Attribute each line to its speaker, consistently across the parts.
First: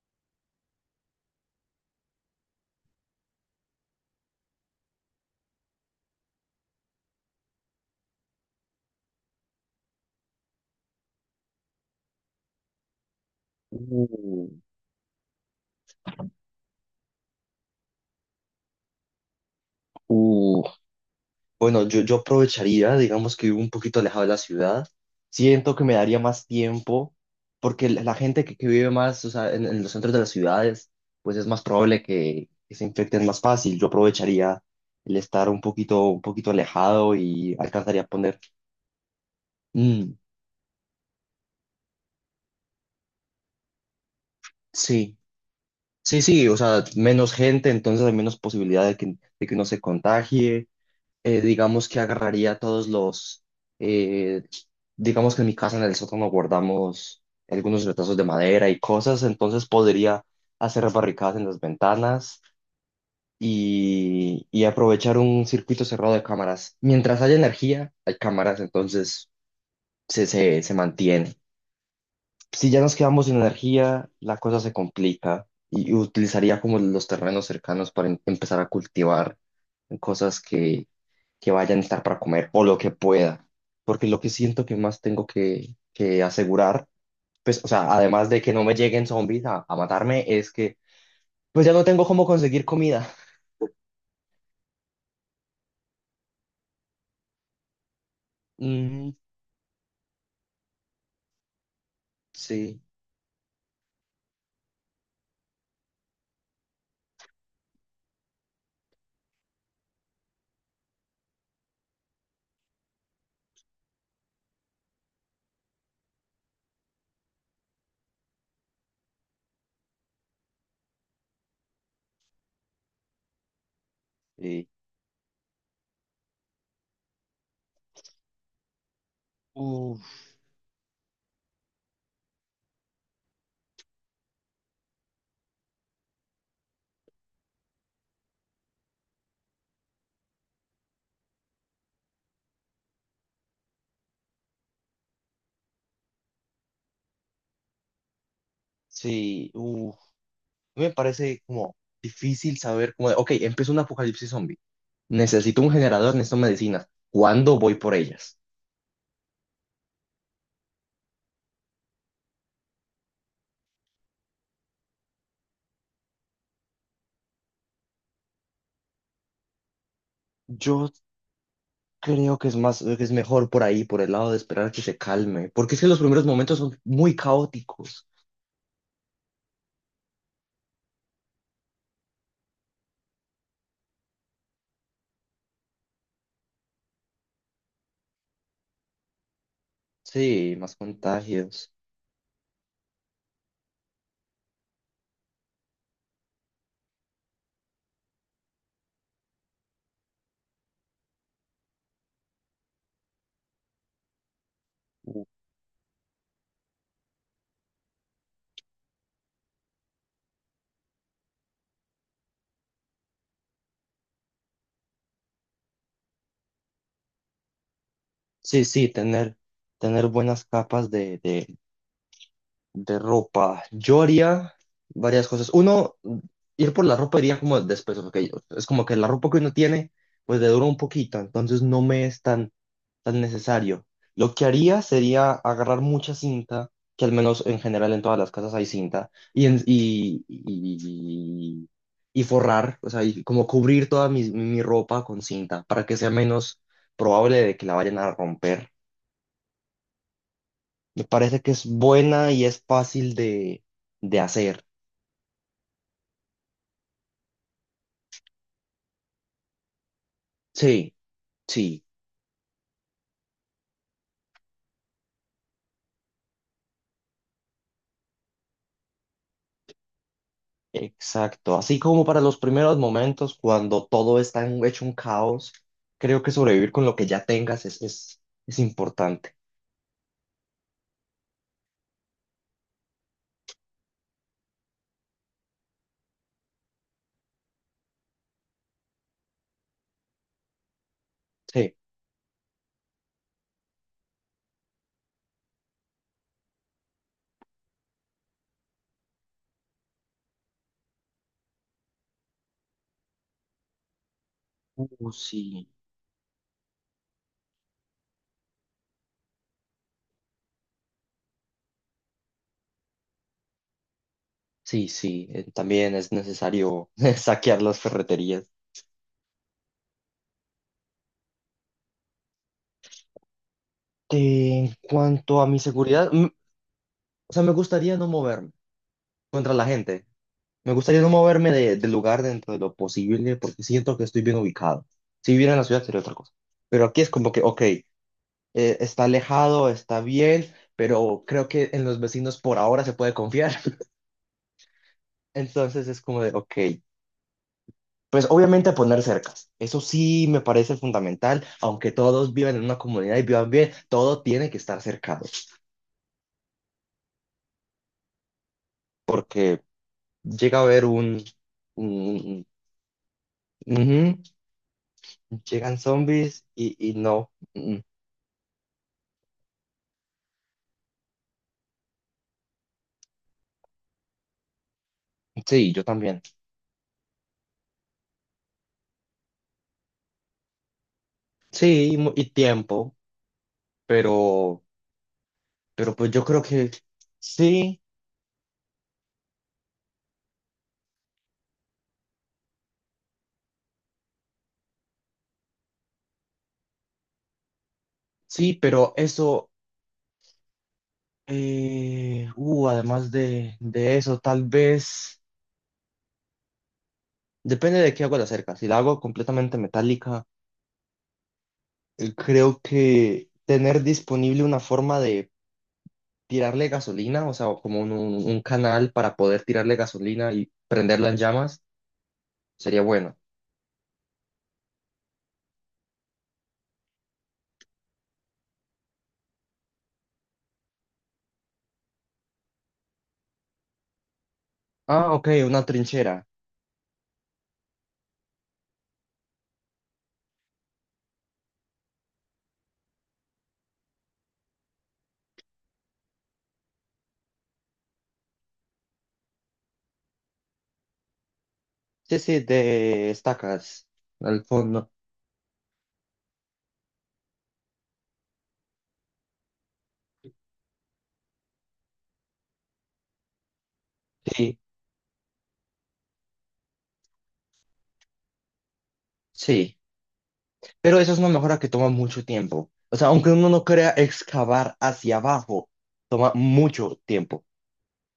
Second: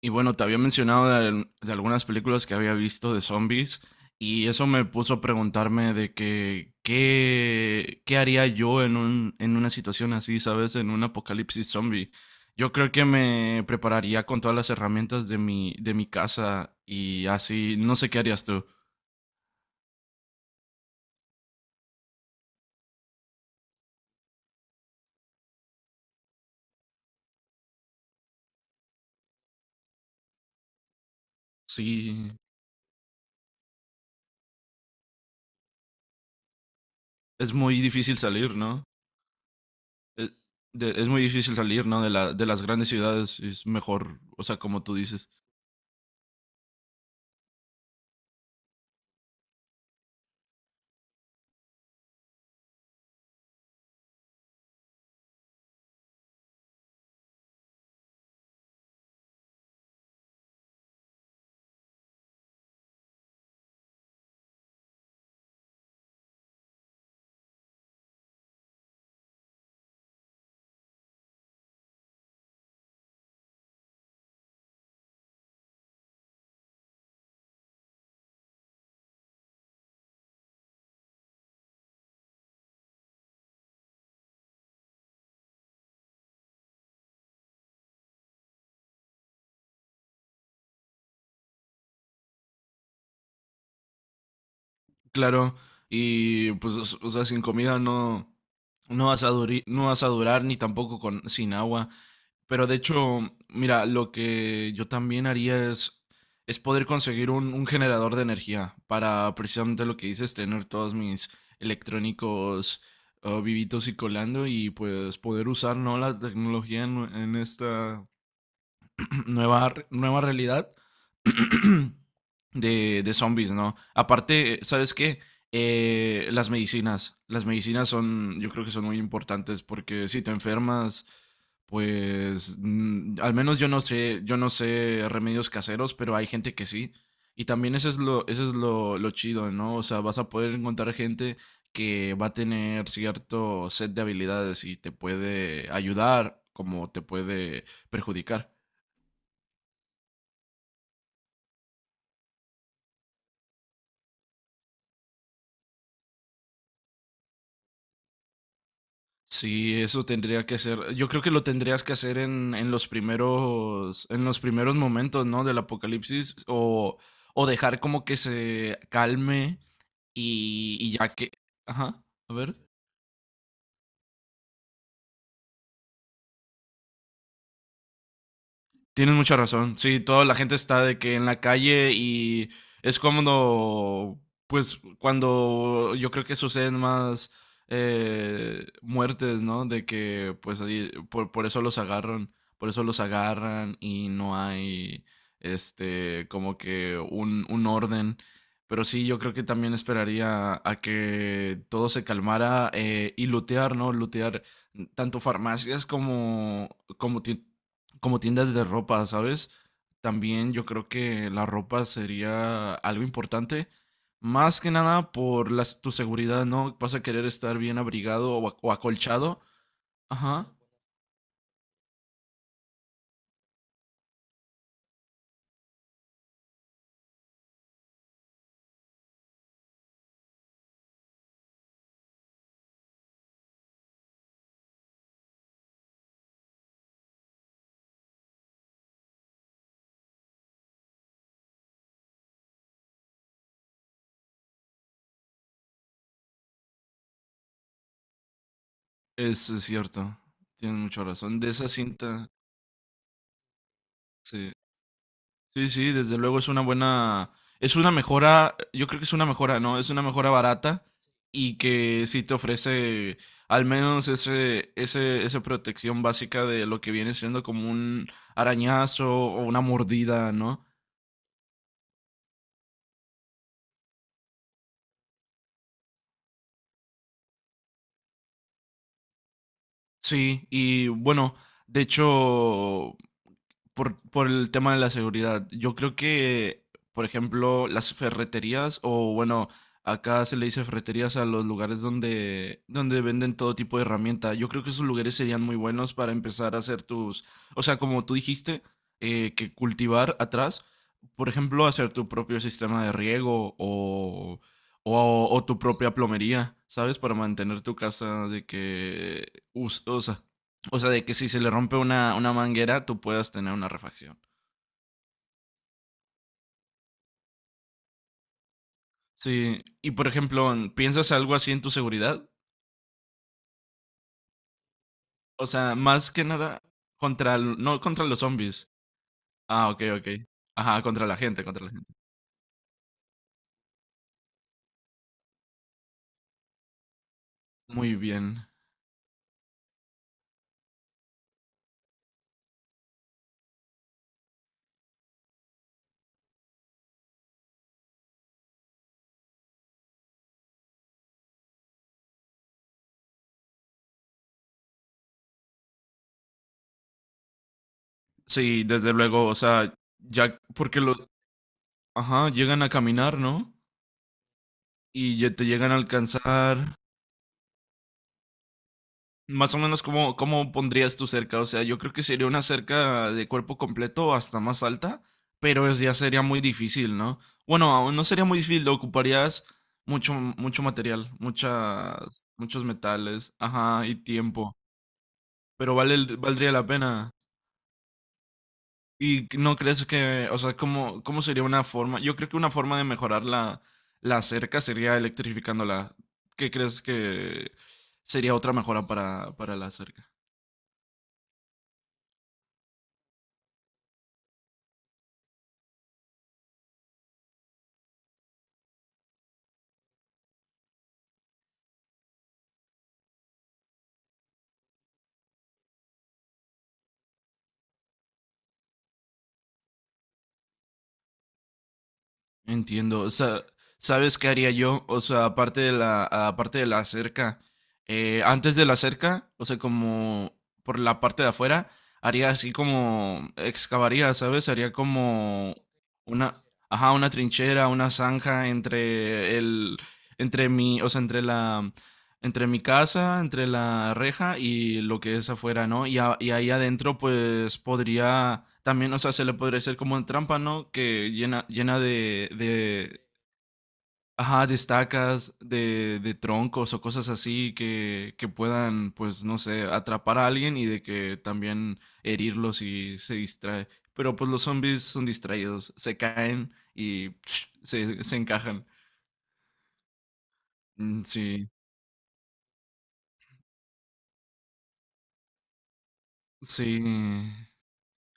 Speaker 1: Y bueno, te había mencionado de algunas películas que había visto de zombies, y eso me puso a preguntarme de que qué haría yo en un en una situación así, ¿sabes? En un apocalipsis zombie. Yo creo que me prepararía con
Speaker 2: Uh,
Speaker 1: todas las herramientas de mi casa y así, no sé qué harías tú.
Speaker 2: uh, Bueno, yo aprovecharía, digamos que vivo un poquito alejado de la ciudad. Siento que me daría más tiempo, porque la gente que vive más, o sea, en los centros de las ciudades, pues es más probable
Speaker 1: Sí,
Speaker 2: que se infecten más fácil. Yo aprovecharía el estar un poquito alejado
Speaker 1: es
Speaker 2: y
Speaker 1: muy
Speaker 2: alcanzaría a
Speaker 1: difícil
Speaker 2: poner.
Speaker 1: salir, ¿no?
Speaker 2: Mm,
Speaker 1: Es, es muy difícil salir, ¿no? De las grandes ciudades, es mejor, o sea, como tú
Speaker 2: sí,
Speaker 1: dices.
Speaker 2: sí, sí, o sea, menos gente, entonces hay menos posibilidad de que uno se contagie. Digamos que agarraría todos los, eh, digamos que en mi casa en el sótano guardamos algunos retazos de madera y cosas, entonces podría hacer barricadas en las ventanas y aprovechar un circuito cerrado de cámaras. Mientras haya energía, hay cámaras, entonces se mantiene. Si ya nos quedamos sin energía, la cosa se complica y utilizaría como los terrenos cercanos para empezar a cultivar cosas que vaya a necesitar para comer o lo que pueda. Porque lo que siento que más tengo que asegurar, pues, o sea, además de que no me lleguen zombies a matarme, es que pues ya no tengo cómo conseguir comida.
Speaker 1: Claro, y pues, o sea, sin comida no,
Speaker 2: Mm,
Speaker 1: no vas a durar, ni tampoco sin agua. Pero de
Speaker 2: sí,
Speaker 1: hecho, mira, lo que yo también haría es poder conseguir un generador de energía para precisamente lo que dices, tener todos mis electrónicos vivitos y colando, y pues poder usar, ¿no?, la tecnología en esta nueva realidad. De zombies, ¿no? Aparte,
Speaker 2: sí.
Speaker 1: ¿sabes qué? Las medicinas. Las medicinas son, yo creo que son muy importantes porque si
Speaker 2: Uf,
Speaker 1: te enfermas, pues al menos yo no sé remedios caseros, pero hay gente que sí. Y también eso es lo chido, ¿no? O sea, vas a poder encontrar gente que va a tener cierto set de habilidades y te puede ayudar como te puede perjudicar.
Speaker 2: sí, uf. Me parece como difícil saber cómo, de, ok, empezó un apocalipsis zombie. Necesito un generador, necesito medicinas. ¿Cuándo voy por ellas?
Speaker 1: Sí, eso tendría que ser. Yo creo que lo tendrías que hacer en los primeros momentos, ¿no? Del apocalipsis. O dejar como que se calme
Speaker 2: Yo
Speaker 1: y ya que. Ajá. A
Speaker 2: creo que es
Speaker 1: ver.
Speaker 2: más, que es mejor por ahí, por el lado de esperar que se calme, porque es que los primeros momentos son muy caóticos.
Speaker 1: Tienes mucha razón. Sí, toda la gente está de que en la calle, y es cuando, pues, cuando yo creo que suceden más muertes, ¿no? De que,
Speaker 2: Sí,
Speaker 1: pues,
Speaker 2: más
Speaker 1: ahí, por eso
Speaker 2: contagios.
Speaker 1: los agarran, por eso los agarran, y no hay, este, como que un orden. Pero sí, yo creo que también esperaría a que todo se calmara, y lootear, ¿no? Lootear tanto farmacias como, como ti- como tiendas de ropa, ¿sabes? También yo creo que la ropa sería algo importante. Más que nada por tu seguridad, ¿no? Vas a querer estar bien abrigado
Speaker 2: Sí,
Speaker 1: o
Speaker 2: sí, tener,
Speaker 1: acolchado.
Speaker 2: tener buenas
Speaker 1: Ajá,
Speaker 2: capas de ropa, yo haría varias cosas. Uno, ir por la ropa iría como después, ok. Es como que la ropa que uno tiene, pues le dura un poquito, entonces no me es tan necesario. Lo que haría sería agarrar mucha cinta, que al menos en general en todas las casas hay cinta, y forrar, o sea, y como cubrir toda mi ropa con cinta para que sea menos probable de que la vayan a romper.
Speaker 1: eso es cierto. Tienes
Speaker 2: Me
Speaker 1: mucha
Speaker 2: parece
Speaker 1: razón.
Speaker 2: que
Speaker 1: De
Speaker 2: es
Speaker 1: esa cinta,
Speaker 2: buena y es fácil de
Speaker 1: sí.
Speaker 2: hacer.
Speaker 1: Sí, sí, desde luego es una buena, es una mejora, yo creo que es una mejora, ¿no? Es una mejora barata
Speaker 2: Sí,
Speaker 1: y
Speaker 2: sí,
Speaker 1: que sí te ofrece al menos ese, ese, esa protección básica de lo que viene siendo como un arañazo o una mordida, ¿no?
Speaker 2: exacto. Así como para los primeros momentos, cuando todo está hecho un caos, creo que sobrevivir con lo que ya tengas es importante.
Speaker 1: Sí, y bueno, de hecho, por el tema de la seguridad. Yo creo que, por ejemplo, las ferreterías, o bueno, acá se le dice ferreterías a los
Speaker 2: Sí.
Speaker 1: lugares donde, donde venden todo tipo de herramienta. Yo creo que esos lugares serían muy buenos para empezar a hacer tus, o sea, como tú dijiste, que cultivar atrás, por ejemplo, hacer tu propio sistema de riego, o tu
Speaker 2: Sí,
Speaker 1: propia plomería, ¿sabes? Para mantener tu casa de que, us- o sea, o sea, de que si se le rompe una manguera, tú puedas tener una refacción.
Speaker 2: sí, sí. También es necesario saquear las ferreterías.
Speaker 1: Sí, y por ejemplo, ¿piensas algo así en tu seguridad?
Speaker 2: En cuanto a
Speaker 1: O
Speaker 2: mi
Speaker 1: sea,
Speaker 2: seguridad,
Speaker 1: más que nada
Speaker 2: o
Speaker 1: contra,
Speaker 2: sea, me
Speaker 1: no
Speaker 2: gustaría
Speaker 1: contra
Speaker 2: no
Speaker 1: los
Speaker 2: moverme
Speaker 1: zombies.
Speaker 2: contra la
Speaker 1: Ah, ok,
Speaker 2: gente.
Speaker 1: ok.
Speaker 2: Me
Speaker 1: Ajá,
Speaker 2: gustaría
Speaker 1: contra
Speaker 2: no
Speaker 1: la gente,
Speaker 2: moverme
Speaker 1: contra la
Speaker 2: del
Speaker 1: gente.
Speaker 2: lugar dentro de lo posible porque siento que estoy bien ubicado. Si viviera en la ciudad sería otra cosa. Pero aquí es como que, ok.
Speaker 1: Muy bien.
Speaker 2: Está alejado, está bien, pero creo que en los vecinos por ahora se puede confiar. Entonces es como de, ok, pues obviamente poner cercas. Eso sí me parece fundamental, aunque todos vivan en una comunidad y vivan bien, todo tiene que estar cercado,
Speaker 1: Sí, desde luego, o
Speaker 2: porque
Speaker 1: sea, ya
Speaker 2: llega a
Speaker 1: porque
Speaker 2: haber
Speaker 1: los,
Speaker 2: un...
Speaker 1: ajá,
Speaker 2: un-
Speaker 1: llegan a caminar, ¿no?
Speaker 2: un-
Speaker 1: Y ya
Speaker 2: ujú,
Speaker 1: te llegan a
Speaker 2: llegan zombies y,
Speaker 1: alcanzar.
Speaker 2: y no. Mm,
Speaker 1: Más o menos, ¿cómo, cómo pondrías tu cerca? O sea, yo creo que sería una cerca de cuerpo completo o hasta más alta, pero
Speaker 2: sí, yo
Speaker 1: ya
Speaker 2: también.
Speaker 1: sería muy difícil, ¿no? Bueno, aún no sería muy difícil, ocuparías mucho, mucho material,
Speaker 2: Sí, y, mu-
Speaker 1: muchas,
Speaker 2: y
Speaker 1: muchos
Speaker 2: tiempo,
Speaker 1: metales, ajá, y tiempo,
Speaker 2: pero,
Speaker 1: pero
Speaker 2: pero
Speaker 1: vale,
Speaker 2: pues yo creo
Speaker 1: valdría la
Speaker 2: que
Speaker 1: pena.
Speaker 2: sí,
Speaker 1: ¿Y no crees que, o sea, cómo, cómo sería una forma? Yo creo que una forma de mejorar la, la cerca sería electrificándola. ¿Qué crees que sería otra
Speaker 2: sí,
Speaker 1: mejora
Speaker 2: pero eso.
Speaker 1: para la cerca?
Speaker 2: Además de eso, tal vez, depende de qué hago la cerca. Si la hago completamente metálica, creo que tener disponible una forma de tirarle gasolina, o sea, o como un canal para poder tirarle gasolina y prenderla en llamas, sería
Speaker 1: Entiendo, o
Speaker 2: bueno.
Speaker 1: sea, ¿sabes qué haría yo? O sea, aparte de la cerca, antes de la cerca, o sea, como por la parte de afuera, haría así como, excavaría, ¿sabes? Haría
Speaker 2: Ah, ok,
Speaker 1: como
Speaker 2: una trinchera.
Speaker 1: una, ajá, una trinchera, una zanja entre entre mi, o sea, entre la, entre mi casa, entre la reja y lo que es afuera, ¿no? Y, y ahí adentro, pues podría también, o sea, se le podría hacer como en trampa, ¿no? Que llena, llena
Speaker 2: Sí, sí,
Speaker 1: de,
Speaker 2: de estacas al
Speaker 1: ajá, de
Speaker 2: fondo.
Speaker 1: estacas, de troncos o cosas así que puedan, pues, no sé, atrapar a alguien y de que también herirlos y se distrae. Pero pues los
Speaker 2: Sí,
Speaker 1: zombies son distraídos, se caen y se encajan.
Speaker 2: sí. Pero
Speaker 1: Mm,
Speaker 2: eso es una
Speaker 1: sí,
Speaker 2: mejora que toma mucho tiempo. O sea, aunque uno no crea excavar hacia abajo, toma
Speaker 1: sí,
Speaker 2: mucho tiempo.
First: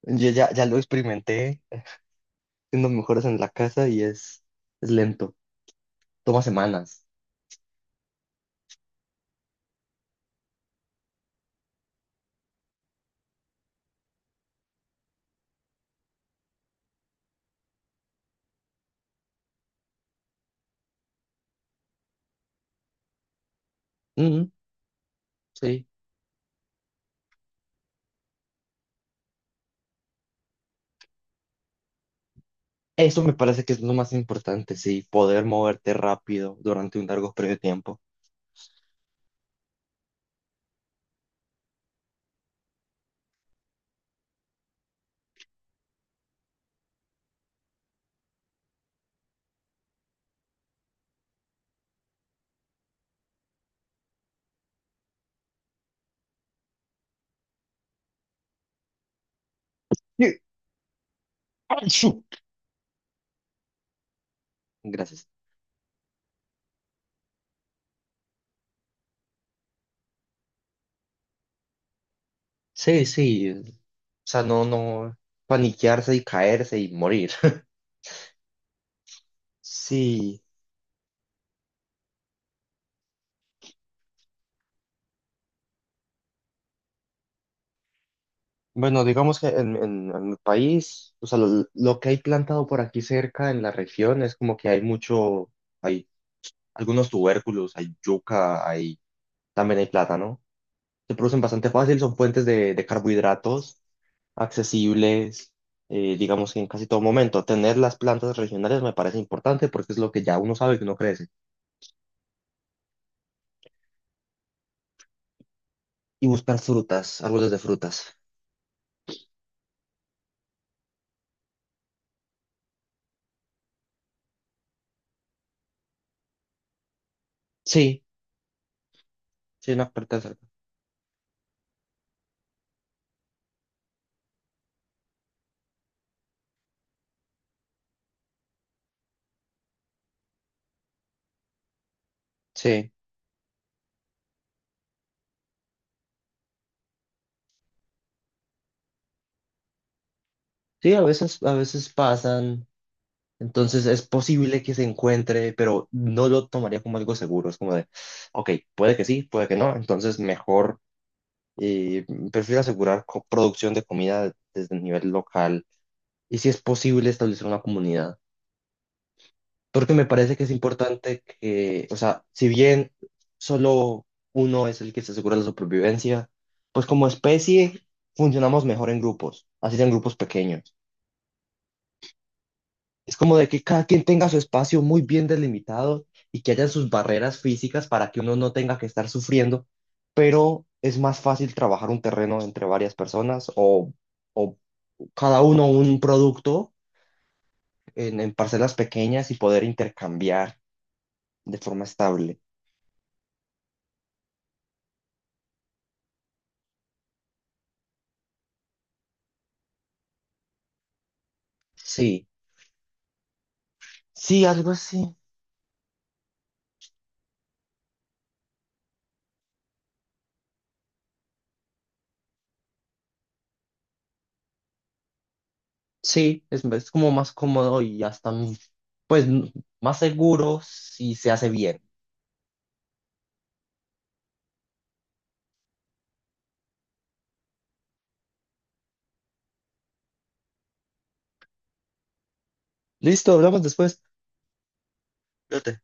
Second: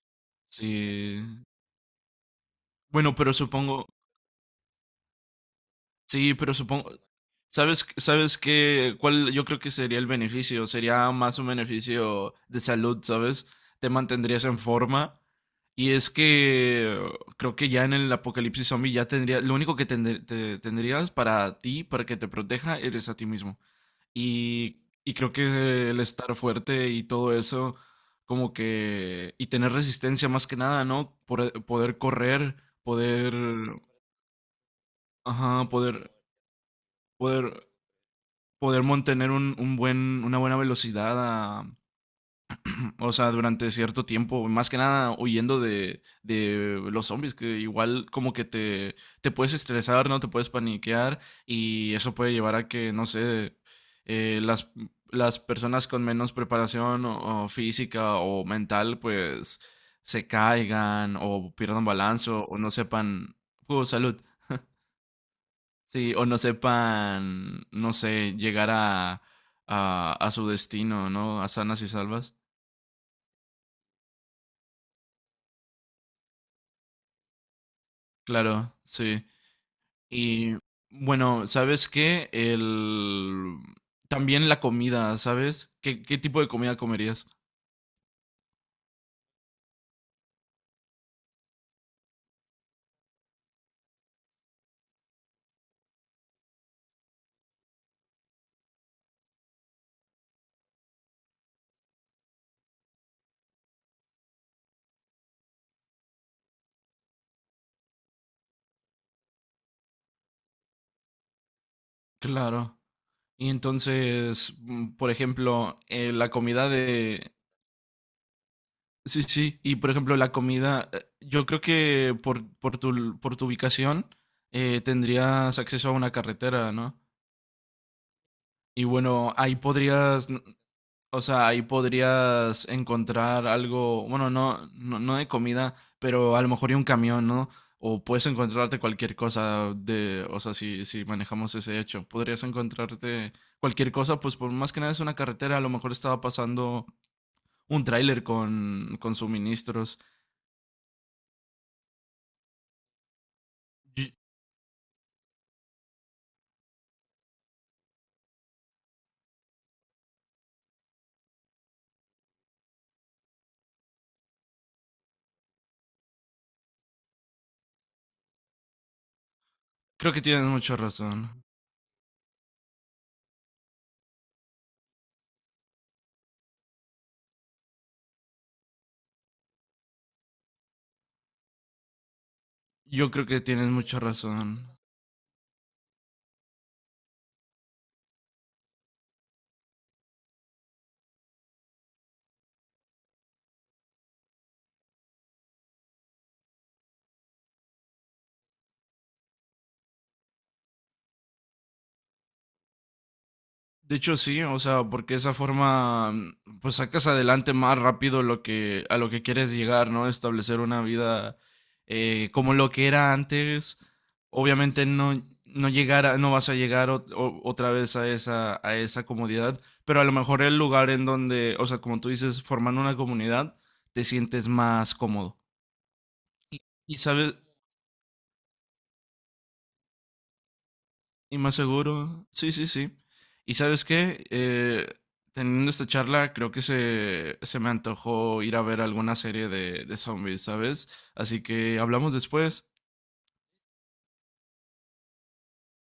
Speaker 2: Yo ya lo
Speaker 1: sí.
Speaker 2: experimenté haciendo
Speaker 1: Bueno,
Speaker 2: mejoras
Speaker 1: pero
Speaker 2: en la
Speaker 1: supongo,
Speaker 2: casa y es lento,
Speaker 1: sí,
Speaker 2: toma
Speaker 1: pero supongo,
Speaker 2: semanas.
Speaker 1: ¿sabes, sabes qué, cuál yo creo que sería el beneficio? Sería más un beneficio de salud, ¿sabes? Te mantendrías en forma. Y es que creo que ya en el apocalipsis zombie ya tendría, lo único que tendrías para ti, para que te proteja, eres a ti mismo.
Speaker 2: Ujú,
Speaker 1: Y creo que
Speaker 2: sí.
Speaker 1: el estar fuerte y todo eso, como que, y tener resistencia más que nada, ¿no? Poder correr,
Speaker 2: Eso me
Speaker 1: poder,
Speaker 2: parece que es lo más importante, sí, poder
Speaker 1: ajá,
Speaker 2: moverte rápido durante un largo periodo de
Speaker 1: poder,
Speaker 2: tiempo.
Speaker 1: poder mantener un buen, una buena velocidad, a- o sea, durante cierto tiempo, más que nada huyendo de los zombies, que igual como que te puedes estresar, ¿no? Te puedes paniquear, y eso puede llevar a que, no sé, eh, las, las personas con menos preparación o física o mental, pues se
Speaker 2: Sí.
Speaker 1: caigan o pierdan
Speaker 2: ¡Achú!
Speaker 1: balance, o no sepan, oh, salud.
Speaker 2: Gracias.
Speaker 1: Sí, o no sepan, no sé, llegar a su destino, ¿no? A sanas y salvas.
Speaker 2: Sí, sí. O sea, no paniquearse y caerse y morir.
Speaker 1: Claro, sí.
Speaker 2: Sí,
Speaker 1: Y bueno, ¿sabes qué? El... También la comida, ¿sabes? ¿Qué, qué tipo de comida comerías?
Speaker 2: bueno, digamos que en mi país, o sea, lo que hay plantado por aquí cerca en la región es como que hay mucho, hay algunos tubérculos, hay yuca, hay También hay plátano. Se producen bastante fácil, son fuentes de carbohidratos accesibles, digamos que en casi todo momento. Tener las plantas regionales me parece importante porque es lo que ya uno sabe que uno crece.
Speaker 1: Claro. Y entonces, mm, por ejemplo,
Speaker 2: Y
Speaker 1: la
Speaker 2: buscar
Speaker 1: comida
Speaker 2: frutas,
Speaker 1: de...
Speaker 2: árboles de frutas.
Speaker 1: Sí, sí. Y por ejemplo, la comida... Yo creo que por tu ubicación tendrías acceso a una carretera, ¿no?
Speaker 2: Sí,
Speaker 1: Y bueno, ahí
Speaker 2: sí, una puerta
Speaker 1: podrías,
Speaker 2: cerca.
Speaker 1: o sea, ahí podrías encontrar algo, bueno, no, no, no de comida, pero a lo mejor y un camión, ¿no? O puedes encontrarte cualquier cosa de, o sea, si, si manejamos ese hecho, podrías
Speaker 2: Sí,
Speaker 1: encontrarte cualquier cosa, pues por más que nada es una carretera, a lo mejor estaba pasando un tráiler con suministros.
Speaker 2: sí, a veces pasan. Entonces es
Speaker 1: Yo-
Speaker 2: posible que se encuentre, pero no lo tomaría como algo seguro. Es como de, ok, puede que sí, puede que no. Entonces mejor. Eh, prefiero asegurar producción de comida desde el nivel local y si es posible establecer una comunidad. Porque me
Speaker 1: Creo que
Speaker 2: parece que
Speaker 1: tienes
Speaker 2: es
Speaker 1: mucha
Speaker 2: importante
Speaker 1: razón.
Speaker 2: que, o sea, si bien solo uno es el que se asegura la supervivencia, pues como especie funcionamos mejor en grupos, así sean grupos pequeños.
Speaker 1: Yo
Speaker 2: Es
Speaker 1: creo
Speaker 2: como
Speaker 1: que
Speaker 2: de que
Speaker 1: tienes
Speaker 2: cada
Speaker 1: mucha
Speaker 2: quien tenga su
Speaker 1: razón.
Speaker 2: espacio muy bien delimitado y que haya sus barreras físicas para que uno no tenga que estar sufriendo, pero es más fácil trabajar un terreno entre varias personas o cada uno un producto en parcelas pequeñas y poder intercambiar de forma estable.
Speaker 1: De hecho, sí, o sea, porque esa forma, mm, pues sacas adelante más rápido lo que, a lo que quieres llegar, ¿no? Establecer una vida
Speaker 2: Sí,
Speaker 1: como lo que era antes.
Speaker 2: sí, algo
Speaker 1: Obviamente no,
Speaker 2: así.
Speaker 1: no vas a llegar otra vez a esa comodidad, pero a lo mejor el lugar en donde, o sea, como tú dices, formando una comunidad, te sientes más cómodo.
Speaker 2: Sí,
Speaker 1: Y,
Speaker 2: es
Speaker 1: y
Speaker 2: como más
Speaker 1: sabes,
Speaker 2: cómodo y hasta, pues, más seguro si se
Speaker 1: y
Speaker 2: hace
Speaker 1: más
Speaker 2: bien.
Speaker 1: seguro. Sí, sí, sí. ¿Y sabes qué? Teniendo esta charla, creo que se me antojó ir a ver alguna serie de zombies, ¿sabes? Así que hablamos después.
Speaker 2: Listo, hablamos después. Cuídate.